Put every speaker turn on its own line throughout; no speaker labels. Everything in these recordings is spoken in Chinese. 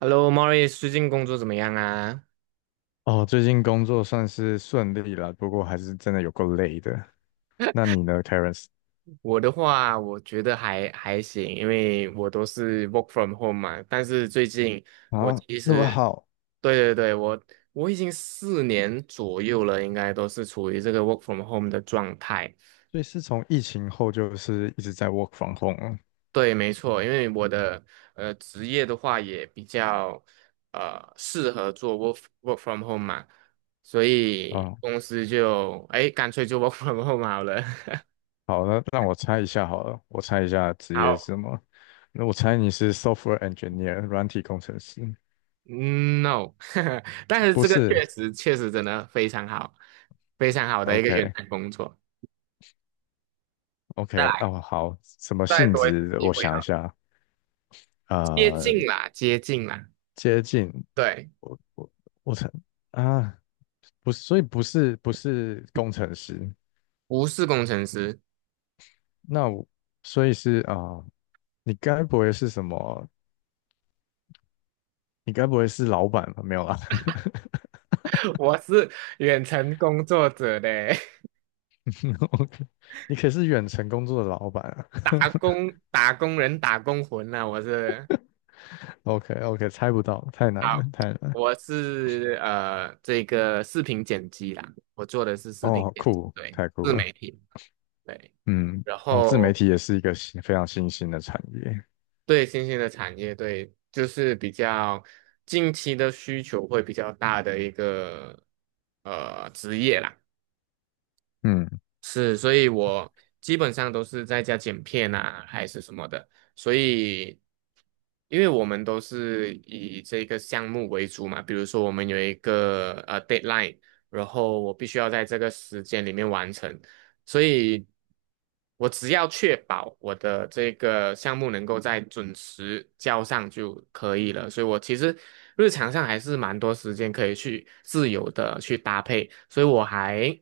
Hello, Mori， 最近工作怎么样啊？
哦，最近工作算是顺利了，不过还是真的有够累的。那你呢，Terence？
我的话，我觉得还行，因为我都是 work from home 嘛。但是最近我
啊，
其
那么
实，
好，
对对对，我已经4年左右了，应该都是处于这个 work from home 的状态。
所以是从疫情后就是一直在 work from home
对，没错，因为我的职业的话也比较适合做 work from home 嘛，所
啊。
以
啊
公司就哎干脆就 work from home 好了。
好，那让我猜一下好了，我猜一下职业是
好。
什么？那我猜你是 software engineer，软体工程师？
嗯， No，但是
不
这个
是
确实真的非常好，非常好的一个远
？OK，OK，
程工作。再来，
哦，好，什么
再
性
多一次
质我
机会
想一
哈，
下，
接
呃，
近啦，接近啦，
接近，
对，
我我我猜啊，不是，所以不是工程师。
不是工程师，
那我所以是啊、你该不会是什么？你该不会是老板吧？没有啦
我是远程工作者嘞，
，OK，你可是远程工作的老板啊
打工打工人打工魂呐、
，OK OK，猜不到，太难了，
好，
太难了，
我是这个视频剪辑啦，我做的是视频
哦，好
剪辑，
酷，
对，
太酷
自
了，
媒体，对。
嗯，
然
哦，自媒
后
体也是一个新非常新兴的产业，
对新兴的产业，对，就是比较近期的需求会比较大的一个职业啦。
嗯，
是，所以我基本上都是在家剪片啊，还是什么的。所以，因为我们都是以这个项目为主嘛，比如说我们有一个deadline，然后我必须要在这个时间里面完成，所以我只要确保我的这个项目能够在准时交上就可以了。所以我其实日常上还是蛮多时间可以去自由的去搭配，所以我还。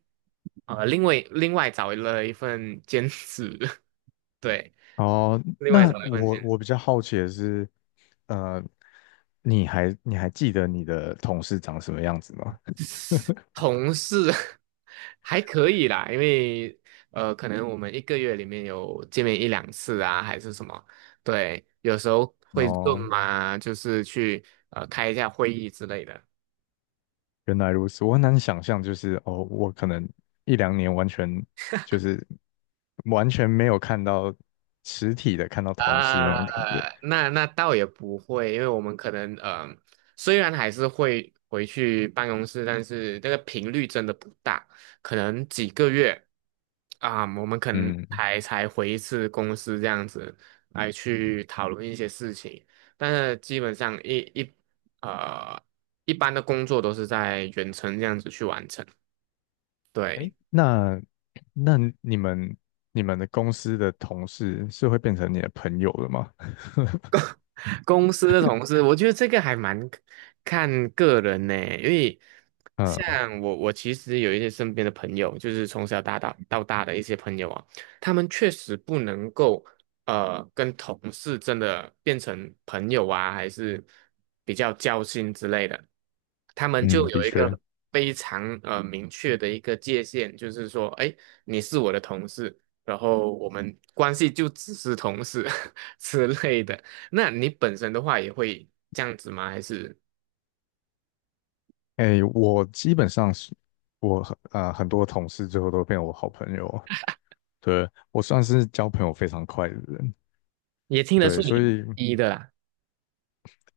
另外找了一份兼职，对，
哦，
另外
那
找了一份
我
兼
我比较好奇的是，呃，你还记得你的同事长什么样子吗？
职，同事 还可以啦，因为可能我们一个月里面有见面一两次啊，还是什么，对，有时候 会
哦，
嘛，就是去开一下会议之类的。
原来如此，我很难想象，就是哦，我可能一两年完全就是完全没有看到实体的，看到同事那种感觉。
啊，那倒也不会，因为我们可能虽然还是会回去办公室，但是那个频率真的不大，可能几个月啊，我们可能
嗯，
才回一次公司这样子来去讨论一些事情，但是基本上呃一般的工作都是在远程这样子去完成，
哎，
对。
那那你们你们的公司的同事是会变成你的朋友的吗？
公司的同事，我觉得这个还蛮看个人呢，因为
嗯
像我其实有一些身边的朋友，就是从小到大的一些朋友啊，他们确实不能够跟同事真的变成朋友啊，还是比较交心之类的，他们就
嗯，的
有一个
确，
非常明确的一个界限，就是说，哎，你是我的同事，然后我们关系就只是同事 之类的。那你本身的话也会这样子吗？还是
哎，我基本上是我很很多同事最后都变我好朋友，对，我算是交朋友非常快的人，
也听得
对，
出
所
你
以
一的啦，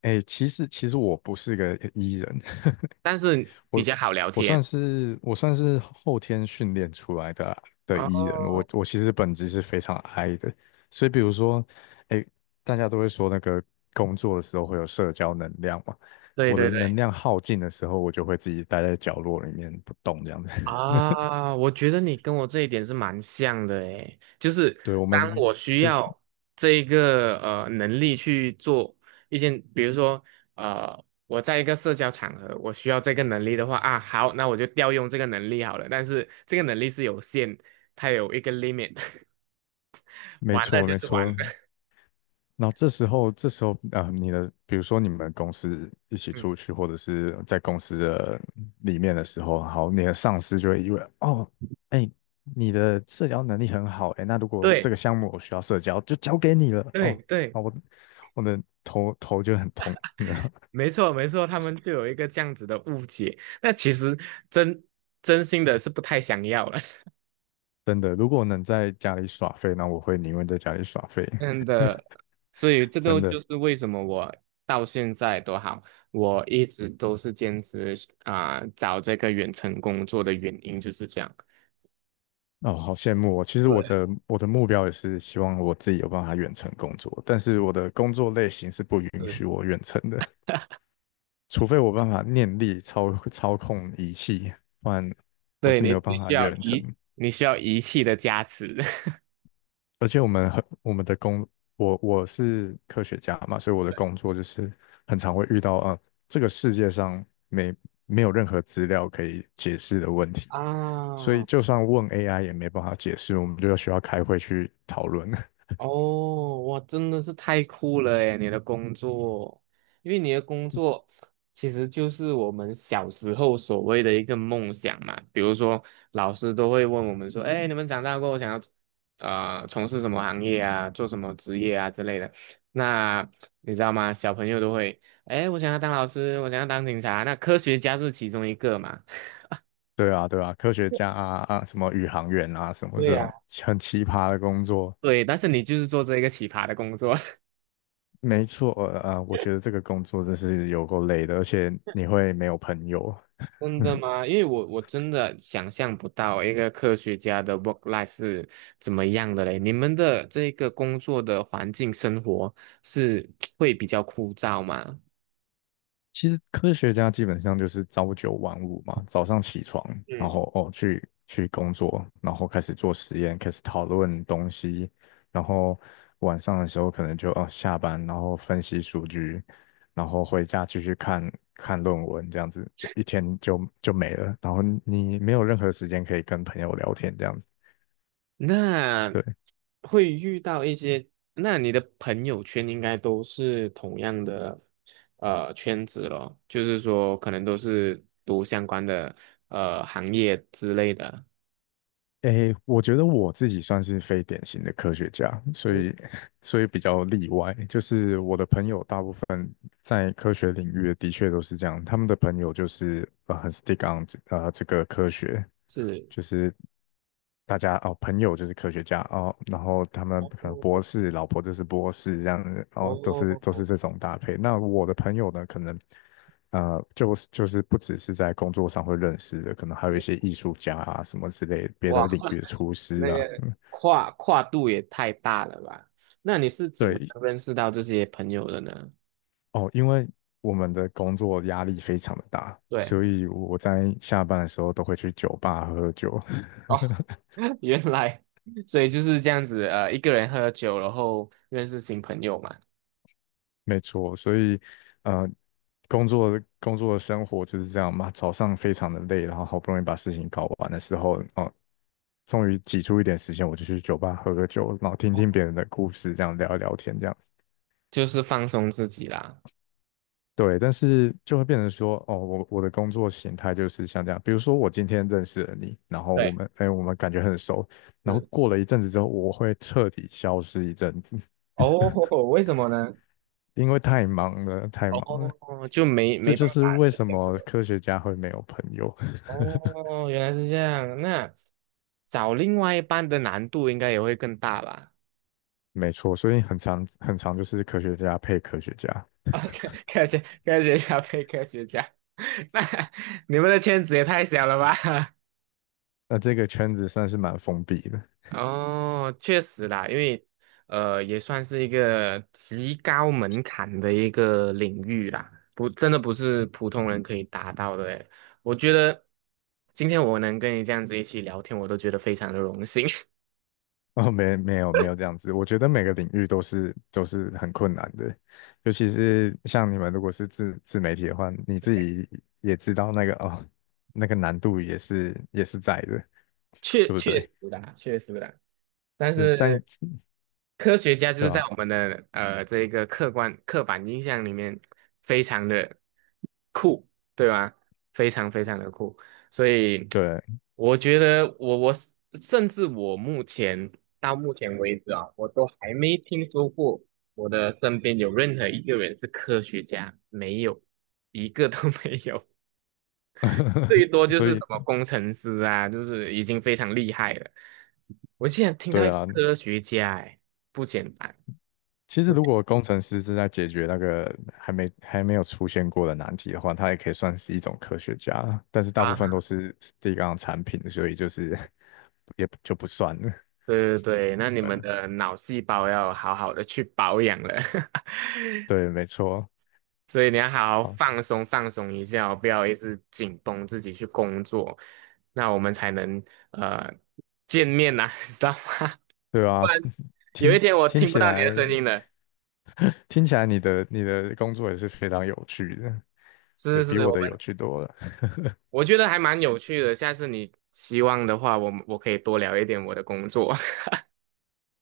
哎，其实我不是个 E 人，
但是比
我
较好聊
我算
天。
是我算是后天训练出来的E 人，我
哦，
我其实本质是非常 I 的，所以比如说，哎，大家都会说那个工作的时候会有社交能量嘛，
对
我的
对对，
能量耗尽的时候，我就会自己待在角落里面不动这样子。
啊，我觉得你跟我这一点是蛮像的诶，就是
对，我
当
们
我需
是
要这一个能力去做一件，比如说我在一个社交场合，我需要这个能力的话啊，好，那我就调用这个能力好了。但是这个能力是有限，它有一个 limit，
没
完了
错
就
没
是完了。
错，然后这时候，你的，比如说你们公司一起
嗯，
出去，或者是在公司的里面的时候，好，你的上司就会以为，哦，哎，你的社交能力很好，哎，那如果这
对。
个项目我需要社交，就交给你了，
对
哦，
对，
啊，我的头头就很痛，
没错没错，他们就有一个这样子的误解。那其实真真心的是不太想要了，
真的，如果能在家里耍废，那我会宁愿在家里耍废，
真的。所以这个
真的。
就是为什么我到现在都好，我一直都是坚持啊、找这个远程工作的原因就是这样。
哦，好羡慕哦！其实我
对，
的我的目标也是希望我自己有办法远程工作，但是我的工作类型是不允
是
许我远程的，除非我办法念力操控仪器，不然我
对
是
你，
没有办法远程。
你需要仪器的加持
而且我们很我们的工，我是科学家嘛，所以我的工作就是很常会遇到啊、这个世界上没没有任何资料可以解释的问题，
啊。
所以就算问 AI 也没办法解释，我们就需要开会去讨论。
哦，哇，真的是太酷了诶，你的工作，因为你的工作其实就是我们小时候所谓的一个梦想嘛。比如说，老师都会问我们说：“哎，你们长大过后想要从事什么行业啊，做什么职业啊之类的。”那你知道吗？小朋友都会：“哎，我想要当老师，我想要当警察。”那科学家是其中一个嘛？
对啊，对啊，科学家啊，什么宇航员啊，什 么
对
这
呀。
种 很奇葩的工作，
对，但是你就是做这一个奇葩的工作。
没错，我觉得这个工作真是有够累的，而且你会没有朋友。
真的 吗？因为我真的想象不到一个科学家的 work life 是怎么样的嘞。你们的这个工作的环境生活是会比较枯燥吗？
其实科学家基本上就是朝九晚五嘛，早上起床，然
嗯，
后哦去工作，然后开始做实验，开始讨论东西，然后晚上的时候可能就哦下班，然后分析数据，然后回家继续看看论文，这样子就一天就没了，然后你没有任何时间可以跟朋友聊天，这样子。
那
对。
会遇到一些，那你的朋友圈应该都是同样的圈子咯，就是说可能都是读相关的行业之类的。
诶，我觉得我自己算是非典型的科学家，所以
嗯，
所以比较例外。就是我的朋友大部分在科学领域的确都是这样，他们的朋友就是很 stick on 这这个科学，
是，
就是大家哦朋友就是科学家哦，然后他们可能博
哦
士，老婆就是博士这样子，哦都是都
哦。
是这种搭配。那我的朋友呢，可能。呃，就是不只是在工作上会认识的，可能还有一些艺术家啊什么之类，别
哇，
的领域的 厨师
那
啊，
个
嗯，
跨度也太大了吧？那你是怎么
对，
认识到这些朋友的呢？
哦，因为我们的工作压力非常的大，所
对，
以我在下班的时候都会去酒吧喝喝酒，
哦，原来，所以就是这样子，一个人喝酒，然后认识新朋友嘛，
没错，所以呃，工作的生活就是这样嘛，早上非常的累，然后好不容易把事情搞完的时候，哦，终于挤出一点时间，我就去酒吧喝个酒，然后听
哦，
听别人的故事，这样聊一聊天，这样。
就是放松自己啦。
对，但是就会变成说，哦，我的工作形态就是像这样，比如说我今天认识了你，然后我
对，
们，哎，我们感觉很熟，然后
是。
过了一阵子之后，我会彻底消失一阵子，
哦，为什么呢？
因为太忙了，太忙了。
哦，就没
这
没
就
办
是
法了，
为
这
什
样子
么
的
科学家会没有朋友，
哦，原来是这样，那找另外一半的难度应该也会更大吧？
没错，所以很长就是科学家配科学家，
哦，科学家配科学家，那你们的圈子也太小了吧？
那这个圈子算是蛮封闭的。
哦，确实啦，因为也算是一个极高门槛的一个领域啦，不，真的不是普通人可以达到的诶。我觉得今天我能跟你这样子一起聊天，我都觉得非常的荣幸。
哦，没有这样子，我觉得每个领域都是很困难的，尤其是像你们如果是自媒体的话，你自己也知道那个哦，那个难度也是在的，对不对？
确实的，但
就是在
是。科学家就
对
是在
吧？
我们的这一个客观刻板印象里面非常的酷，对吧？非常非常的酷，所以
对，
我觉得我甚至我目前到目前为止啊，我都还没听说过我的身边有任何一个人是科学家，没有一个都 没有，最 多就
所
是什
以
么工程师啊，就是已经非常厉害了。我竟然听到
对
一个
啊，
科学家，哎，不简单。
其实如果工程师是在解决那个还没有出现过的难题的话，他也可以算是一种科学家，但是大部分
啊，
都是第一个产品，所以就是 也就不算了。
对对对，那你们的脑细胞要好好的去保养了，
对，没错，
所以你要好好
好，
放松放松一下哦，不要一直紧绷自己去工作，那我们才能呃见面呐、知道吗？
对
不
啊，
然
是
有一
听
天我
听
听不
起
到你的
来，
声音了。
听起来你的工作也是非常有趣的，对，
是是
比
是，
我的有趣多了。
我觉得还蛮有趣的，下次你希望的话，我们我可以多聊一点我的工作。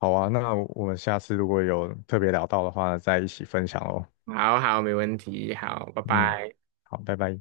好啊，那我们下次如果有特别聊到的话，再一起分享哦。
好好，没问题，好，拜
嗯，
拜。
好，拜拜。